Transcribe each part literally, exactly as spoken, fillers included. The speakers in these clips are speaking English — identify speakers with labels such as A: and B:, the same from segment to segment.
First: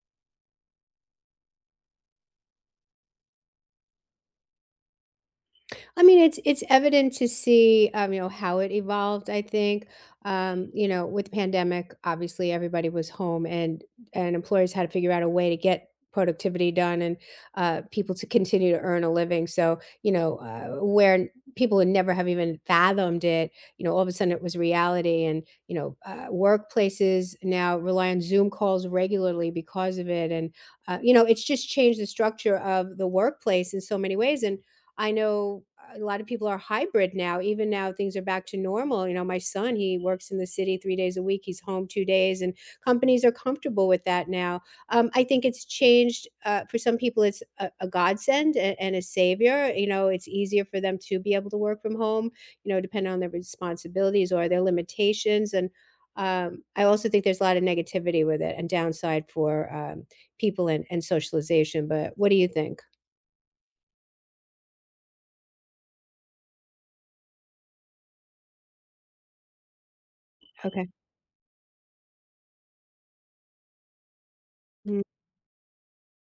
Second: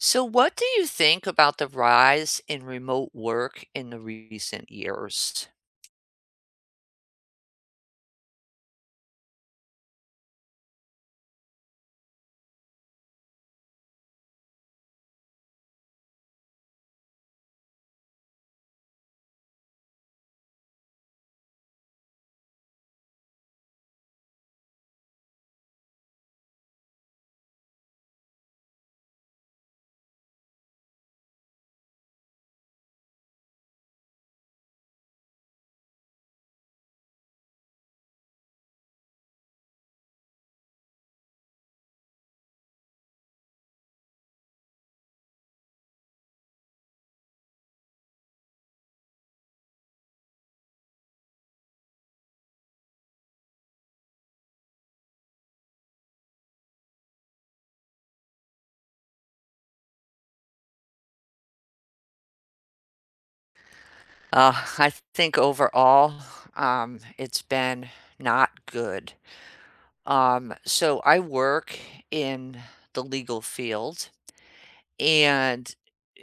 A: So, what do you think about the rise in remote work in the recent years?
B: I mean, it's it's evident to see, um, you know, how it evolved, I think. Um, you know, with the pandemic, obviously everybody was home and and employers had to figure out a way to get productivity done and uh, people to continue to earn a living. So, you know, uh, where people would never have even fathomed it, you know, all of a sudden it was reality. And, you know, uh, workplaces now rely on Zoom calls regularly because of it. And, uh, you know, it's just changed the structure of the workplace in so many ways. And I know a lot of people are hybrid now. Even now, things are back to normal. You know, my son, he works in the city three days a week. He's home two days, and companies are comfortable with that now. Um, I think it's changed. Uh, for some people, it's a, a godsend and, and a savior. You know, it's easier for them to be able to work from home. You know, depending on their responsibilities or their limitations. And um, I also think there's a lot of negativity with it and downside for um, people and, and socialization. But what do you think?
A: Uh, I think overall, um, it's been not good. Um,
B: Okay.
A: so, I work in the legal field, and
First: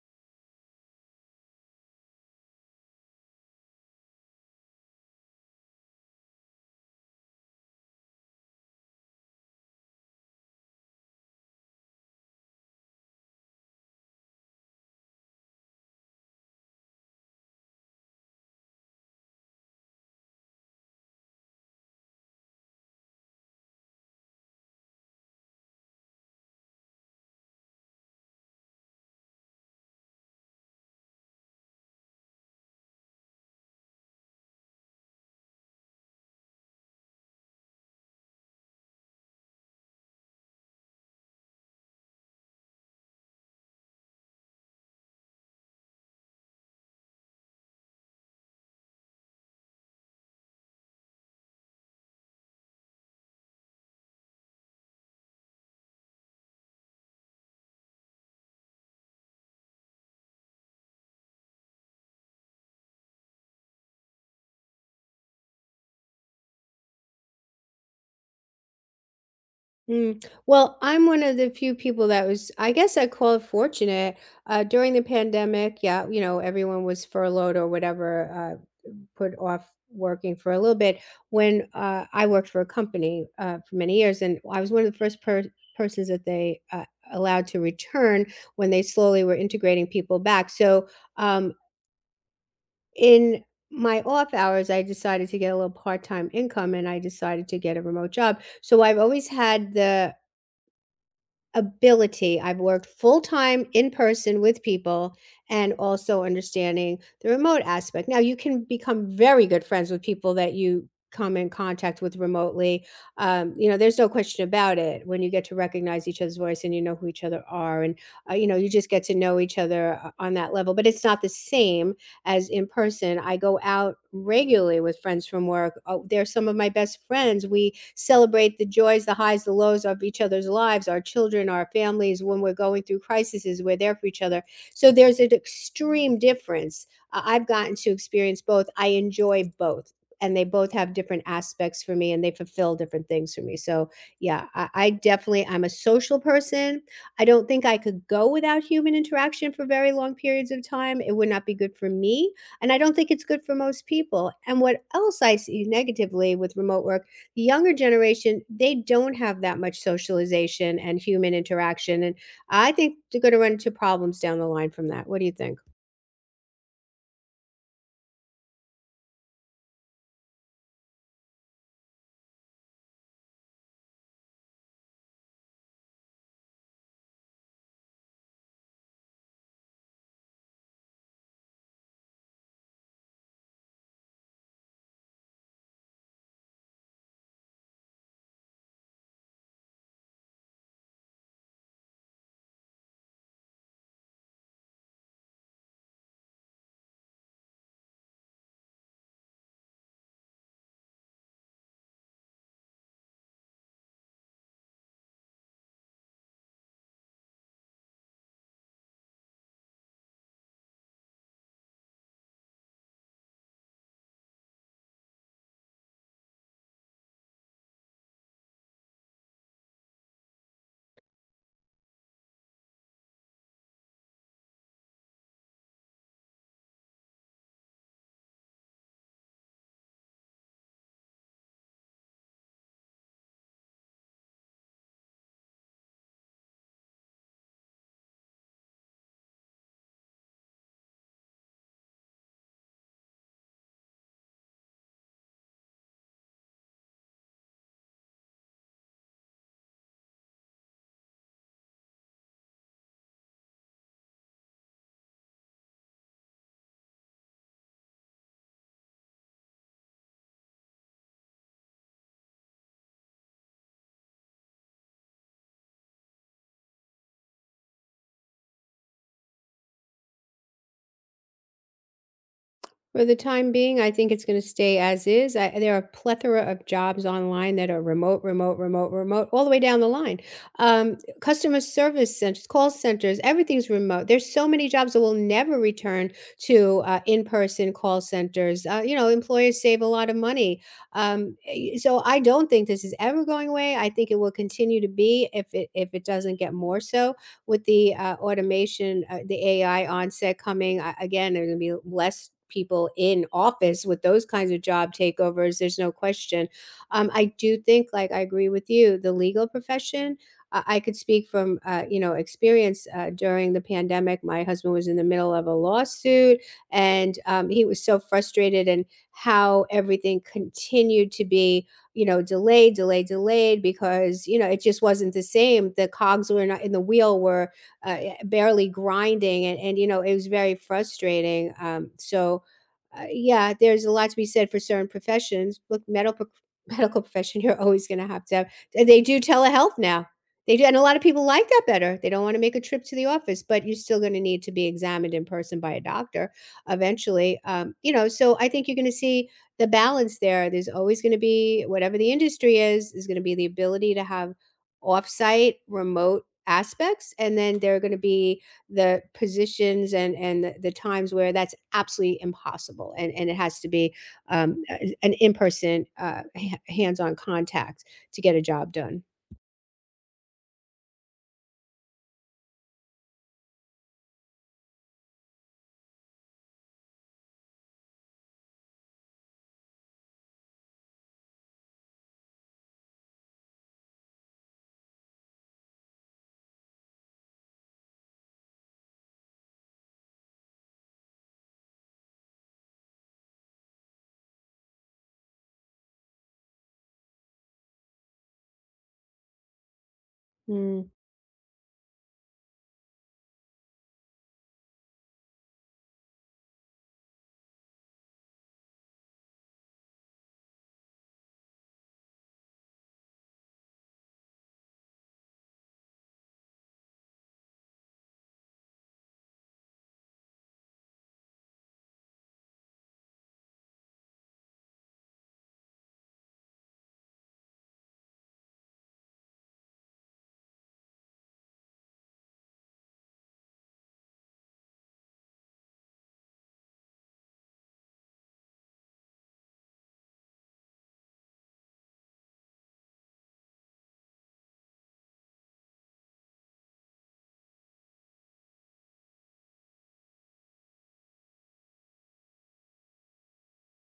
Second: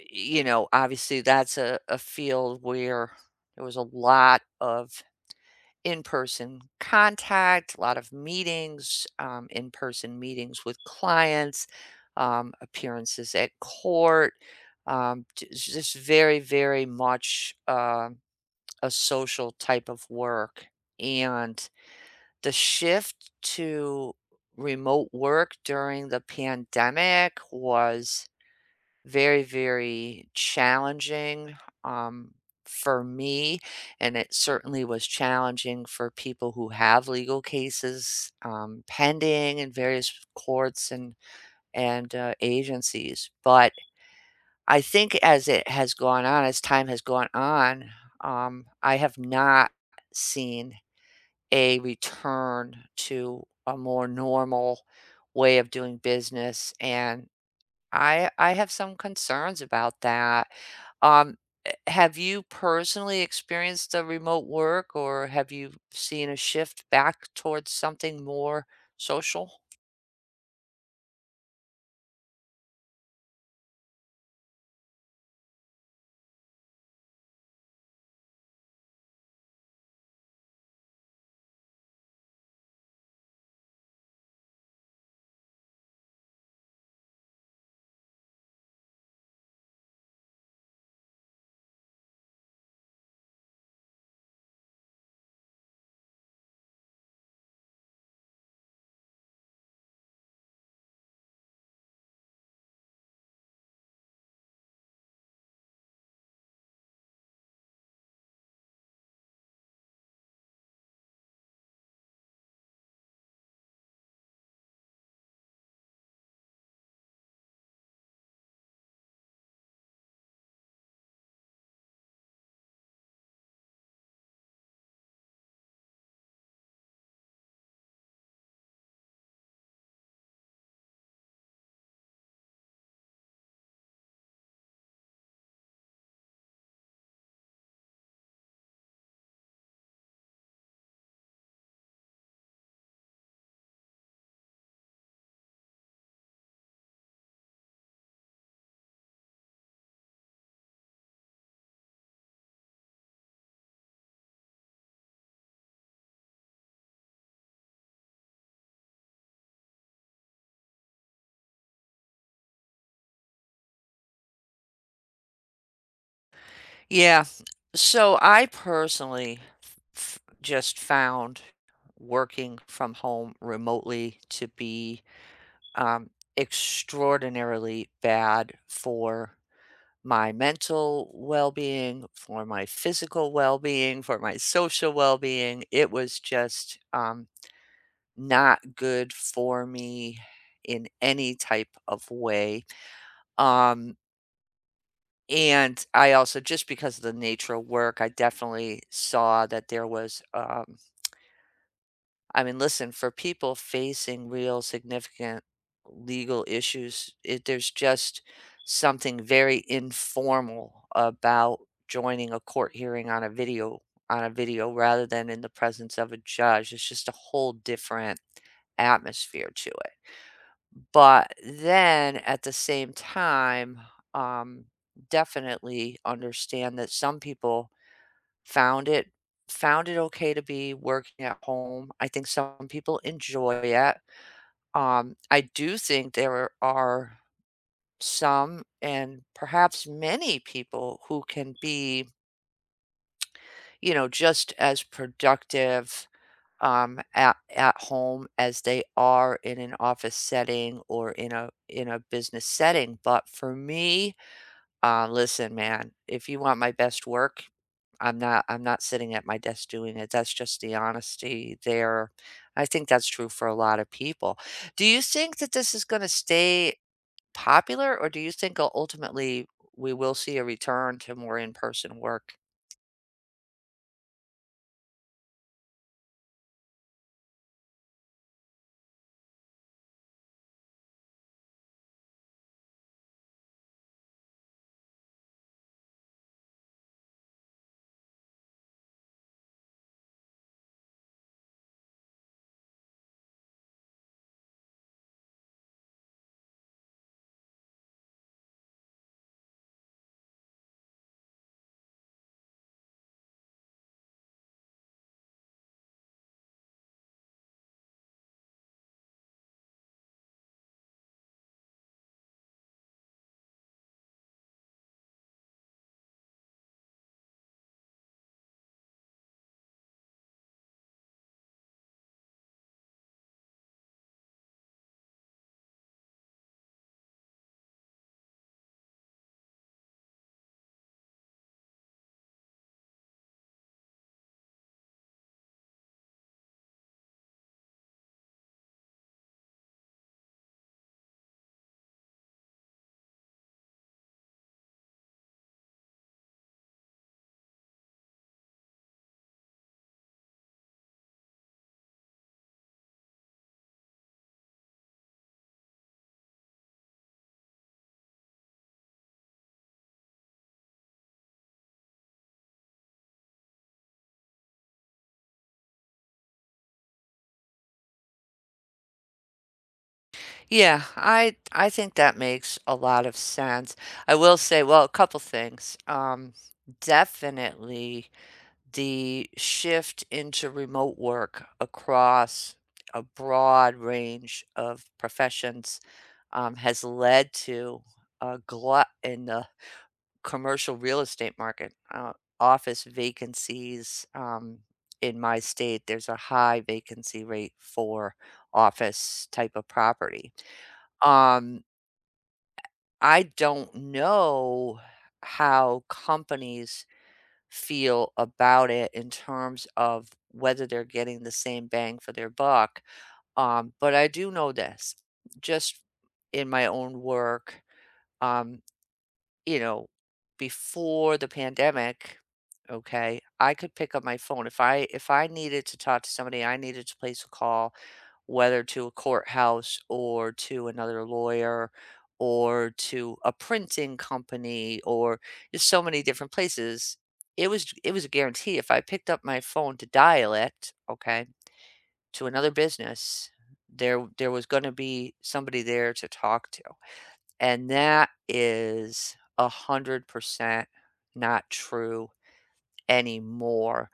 A: you know, obviously, that's a, a field where there was a lot of in-person contact, a lot of meetings, um, in-person meetings with clients, um, appearances at court, um, j- just very, very much uh, a social type of work. And the shift to remote work during the pandemic was very, very challenging, um, for me, and it certainly was challenging for people who have legal cases, um, pending in various courts and and, uh, agencies, but I think as it has gone on, as time has gone on, um, I have not seen a return to a more normal way of doing business and I I have some concerns about that. Um, eh, have you personally experienced the remote work, or have you seen a shift back towards something more social?
B: Mm. Well, I'm one of the few people that was, I guess I call it, fortunate. Uh, during the pandemic, yeah, you know, everyone was furloughed or whatever, uh, put off working for a little bit. When uh, I worked for a company uh, for many years, and I was one of the first per- persons that they uh, allowed to return when they slowly were integrating people back. So um, in my off hours, I decided to get a little part time income and I decided to get a remote job. So I've always had the ability. I've worked full time in person with people and also understanding the remote aspect. Now, you can become very good friends with people that you come in contact with remotely. Um, you know, there's no question about it when you get to recognize each other's voice and you know who each other are. And, uh, you know, you just get to know each other uh, on that level, but it's not the same as in person. I go out regularly with friends from work. Oh, they're some of my best friends. We celebrate the joys, the highs, the lows of each other's lives, our children, our families. When we're going through crises, we're there for each other. So there's an extreme difference. Uh, I've gotten to experience both. I enjoy both. And they both have different aspects for me and they fulfill different things for me. So, yeah, I, I definitely, I'm a social person. I don't think I could go without human interaction for very long periods of time. It would not be good for me. And I don't think it's good for most people. And what else I see negatively with remote work, the younger generation, they don't have that much socialization and human interaction. And I think they're going to run into problems down the line from that. What do you think?
A: Yeah. So I personally f just found working from home remotely to be, um, extraordinarily bad for my mental well-being, for my physical well-being, for my social well-being. It was just, um, not good for me in any type of way. Um, and I also just because of the nature of work, I definitely saw that there was, um I mean, listen, for people facing real significant legal issues, it, there's just something very informal about joining a court hearing on a video on a video rather than in the presence of a judge. It's just a whole different atmosphere to it. But then at the same time, um, definitely understand that some people Found it found it okay to be working at home. I think some people enjoy it. Um, I do think there are some and perhaps many people who can be, you know, just as productive, um, at at home as they are in an office setting or in a in a business setting. But for me, Uh, listen, man, if you want my best work, I'm not I'm not sitting at my desk doing it. That's just the honesty there. I think that's true for a lot of people. Do you think that this is going to stay popular or do you think ul- ultimately we will see a return to more in-person work?
B: For the time being, I think it's gonna stay as is. I there are a plethora of jobs online that are remote, remote, remote, remote, all the way down the line. Um, customer service centers, call centers, everything's remote. There's so many jobs that will never return to, uh, in-person call centers. Uh, you know, employers save a lot of money. Um, eh, so I don't think this is ever going away. I think it will continue to be if it if it doesn't get more so with the uh, automation, uh, the A I onset coming, I, again, there are going to be less people in office with those kinds of job takeovers. There's no question. Um, I do think, like, I agree with you, the legal profession. I I could speak from, uh, you know, experience uh, during the pandemic. My husband was in the middle of a lawsuit, and um, he was so frustrated and how everything continued to be, you know, delayed, delayed, delayed because, you know, it just wasn't the same. The cogs were not in the wheel were uh, eh, barely grinding, and, and, you know, it was very frustrating. Um, so, uh, yeah, there's a lot to be said for certain professions. Look, medical medical profession, you're always going to have to have. And they do telehealth now. They do, and a lot of people like that better. They don't want to make a trip to the office, but you're still going to need to be examined in person by a doctor eventually. Um, you know, so I think you're going to see the balance there. There's always going to be, whatever the industry is is going to be the ability to have offsite remote aspects, and then there are going to be the positions and and the, the times where that's absolutely impossible and and it has to be um, an in-person uh, ha- hands-on contact to get a job done.
A: Yeah, I I think that makes a lot of sense. I will say, well, a couple things. Um, definitely the shift into remote work across a broad range of professions um, has led to a glut in the commercial real estate market. Uh, office vacancies um, in my state, there's a high vacancy rate for office type of property.
B: Mm.
A: Um, I don't know how companies feel about it in terms of whether they're getting the same bang for their buck. Um, but I do know this just in my own work. Um, you know, before the pandemic, okay, I could pick up my phone. If I if I needed to talk to somebody, I needed to place a call, whether to a courthouse or to another lawyer or to a printing company or just so many different places. It was it was a guarantee. If I picked up my phone to dial it, okay, to another business, there there was gonna be somebody there to talk to and that is one hundred percent not true anymore.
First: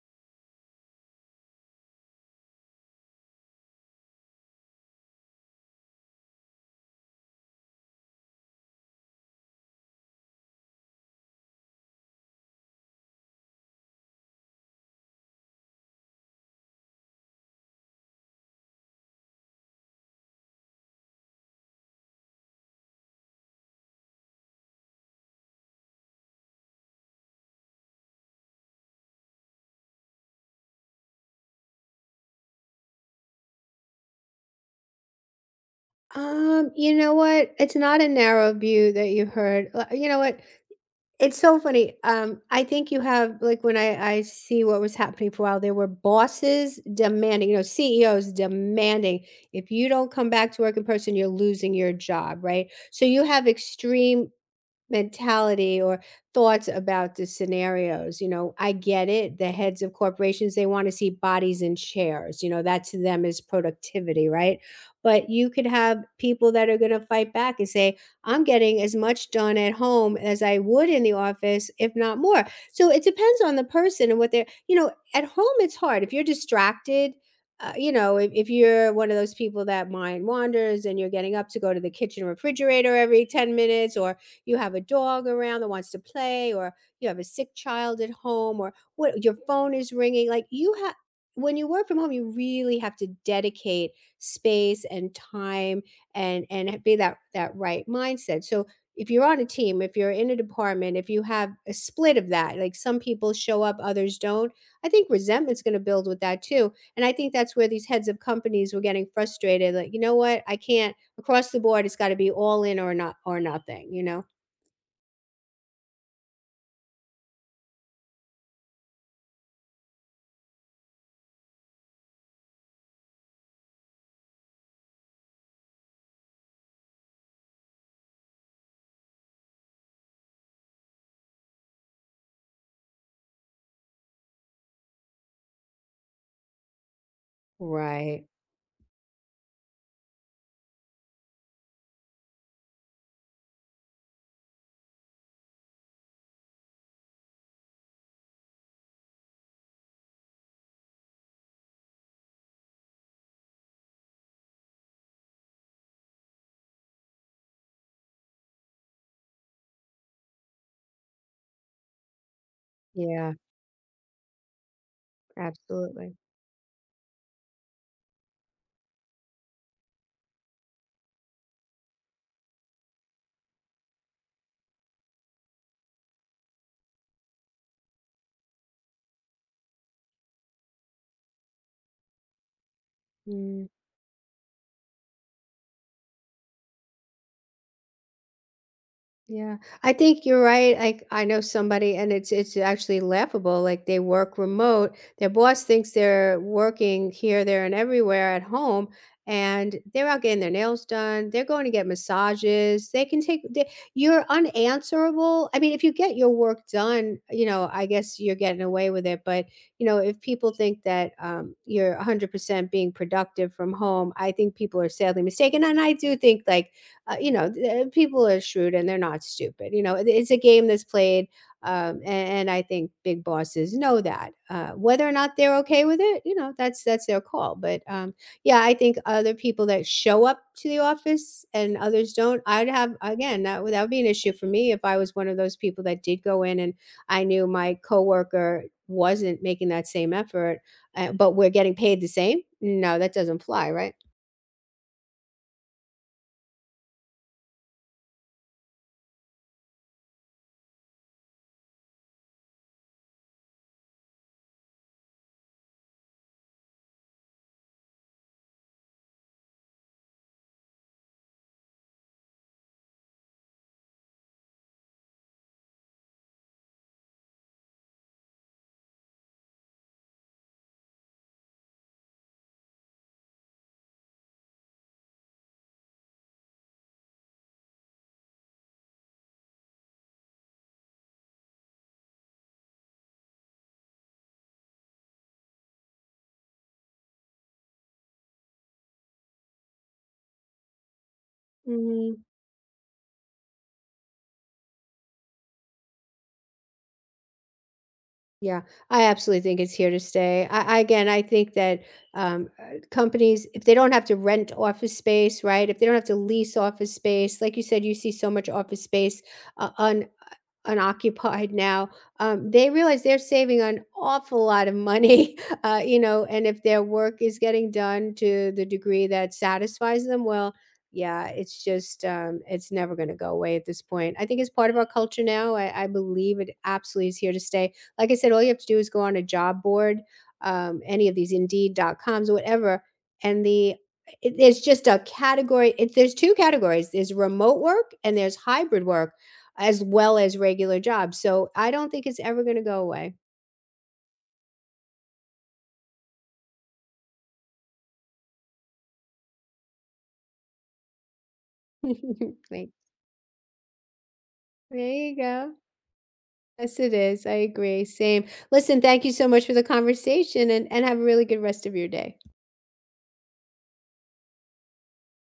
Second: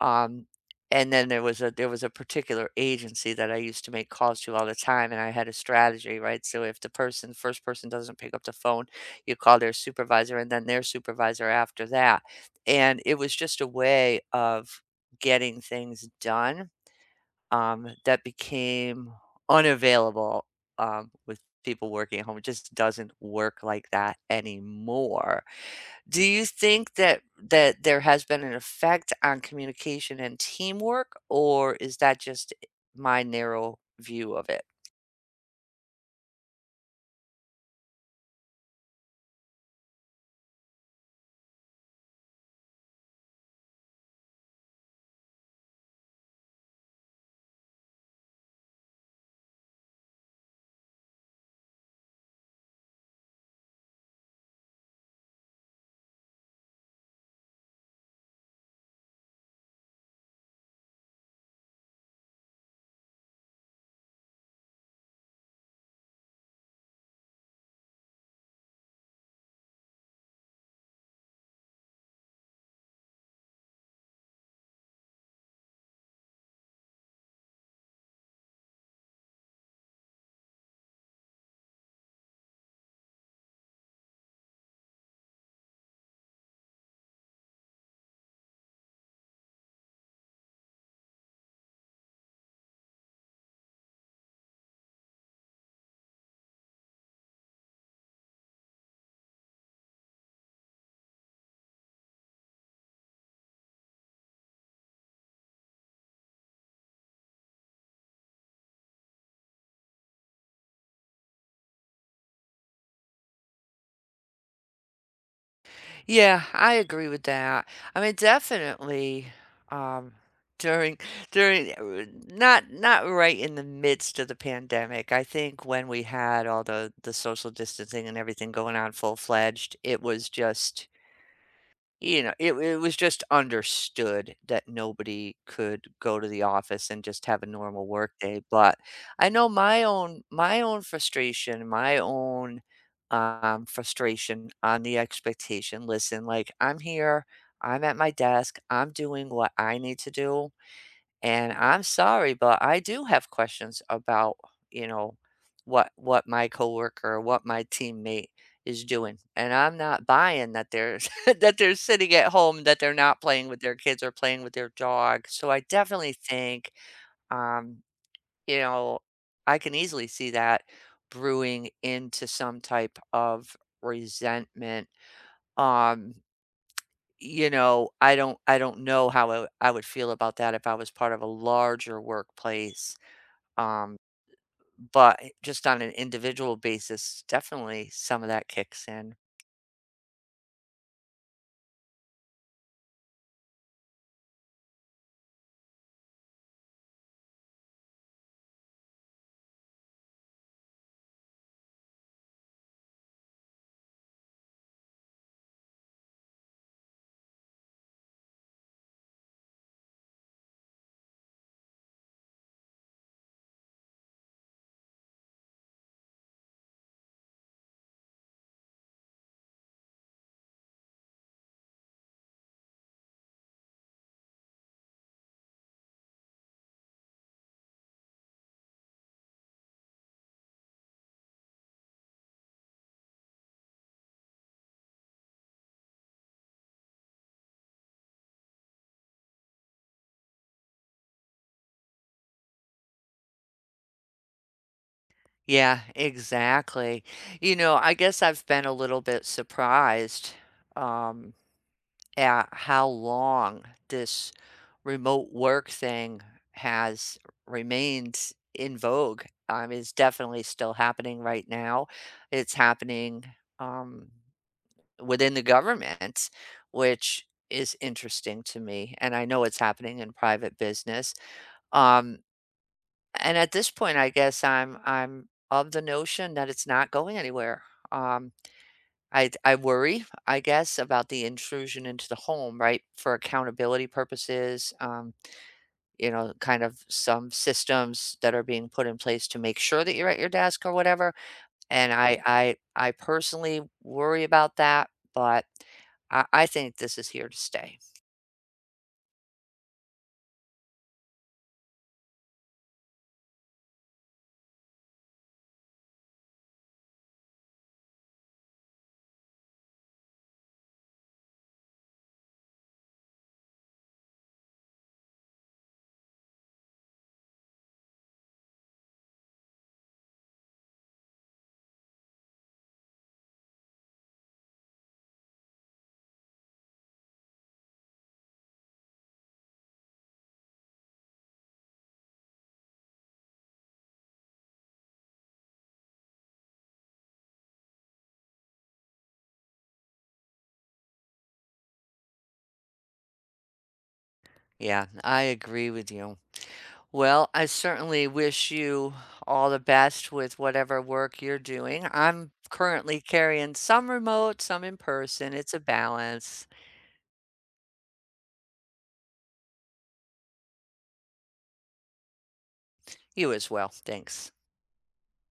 A: Um, and then there was a there was a particular agency that I used to make calls to all the time, and I had a strategy, right? So if the person first person doesn't pick up the phone, you call their supervisor, and then their supervisor after that, and it was just a way of getting things done um, that became unavailable, um, with people working at home. It just doesn't work like that anymore. Do you think that that there has been an effect on communication and teamwork, or is that just my narrow view of it?
B: um You know what, it's not a narrow view that you heard. L- you know what, it's so funny. Um, I think you have, like, when I I see what was happening for a while, there were bosses demanding, you know, C E Os demanding, if you don't come back to work in person, you're losing your job, right? So you have extreme mentality or thoughts about the scenarios. You know, I get it. The heads of corporations, they want to see bodies in chairs. You know, that to them is productivity, right? But you could have people that are going to fight back and say, I'm getting as much done at home as I would in the office, if not more. So it depends on the person and what they're, you know, at home, it's hard. If you're distracted, uh, you know, if, if you're one of those people that mind wanders and you're getting up to go to the kitchen refrigerator every ten minutes, or you have a dog around that wants to play, or you have a sick child at home, or what, your phone is ringing, like you have, when you work from home you really have to dedicate space and time, and and be that that right mindset. So if you're on a team, if you're in a department, if you have a split of that, like some people show up, others don't, I think resentment's going to build with that too. And I think that's where these heads of companies were getting frustrated, like, you know what, I can't, across the board, it's got to be all in or not, or nothing, you know.
A: Yeah, I agree with that. I mean, definitely, um, during during uh, not not right in the midst of the pandemic. I think when we had all the the social distancing and everything going on full fledged, it was just you know, it it was just understood that nobody could go to the office and just have a normal work
B: Right.
A: day, but I know my own my own frustration, my own, um, frustration on the expectation. Listen, like, I'm here, I'm at my desk, I'm doing what I need to do. And I'm sorry, but I do have questions about, you know, what what my coworker or what my teammate is doing. And I'm not buying that they're that they're sitting at home, that they're not
B: Yeah,
A: playing with their kids or playing with their dog. So I definitely
B: absolutely.
A: think um, you know, I can easily see that brewing into some type of resentment. Um you know, I don't I don't know how I I would feel about that if I was part of a larger workplace,
B: Mm.
A: um, but just on an individual basis, definitely some of that kicks in.
B: Yeah, I think you're right. Like, I know somebody, and it's it's actually laughable. Like, they work remote. Their boss thinks they're working here, there, and everywhere at home, and they're out getting their nails done. They're going to get massages. They can take. They, you're unanswerable. I mean, if you get your work done, you know, I guess you're getting away with it. But you know, if people think that um, you're one hundred percent being productive from home, I think people are sadly mistaken. And I do think, like, uh, you know, th- uh, people are shrewd and they're not stupid. You know, it- it's a game that's played, um, a- and, I think big bosses know that. Uh, whether or not they're okay with it, you know, that's that's their call. But um, yeah, I think other people that show up to the office and others don't, I'd have again that, would- that would be an issue for me if I was one of those people that did go in and I knew my coworker wasn't making that same effort, uh, but we're getting paid the same. No, that doesn't fly,
A: Yeah, exactly. You know, I guess I've been a little bit surprised um, at how long this remote work thing has remained in vogue. Um, it's definitely still happening right now. It's happening. Um, Within the government, which is interesting to me, and I know it's happening in private business. Um, and at this point, I guess I'm I'm of the notion that it's not going anywhere. Um, I I worry, I guess, about the intrusion into the home, right, for accountability purposes. Um, you know, kind of some systems that are being put in place to make sure that you're at your desk or whatever. And
B: right?
A: I I I personally worry about that, but I I think this is here to stay.
B: Yeah, I absolutely think it's here to stay. I, I again, I think that um, uh, companies, if they don't have to rent office space, right? If they don't have to lease office space, like you said, you see so much office space uh, un unoccupied now. Um, they realize they're saving an awful lot of money, uh, you know. And if their work is getting done to the degree that satisfies them, well, yeah, it's just um, it's never going to go away at this point. I think it's part of our culture now. I, I believe it absolutely is here to stay. Like I said, all you have to do is go on a job board, um, any of these Indeed.coms, whatever, and the it, it's just a category. It, there's two categories: there's remote work and there's hybrid work, as well as regular jobs. So I don't think it's ever going to go away.
A: Yeah, I agree with you. Well, I certainly wish you all the best with whatever work you're doing. I'm
B: Like,
A: currently carrying some remote, some in
B: there you
A: person. It's
B: go.
A: a balance.
B: Yes, it is. I agree. Same. Listen, thank you so much for the conversation, and and have a really good rest of your day.
A: You as well. Thanks.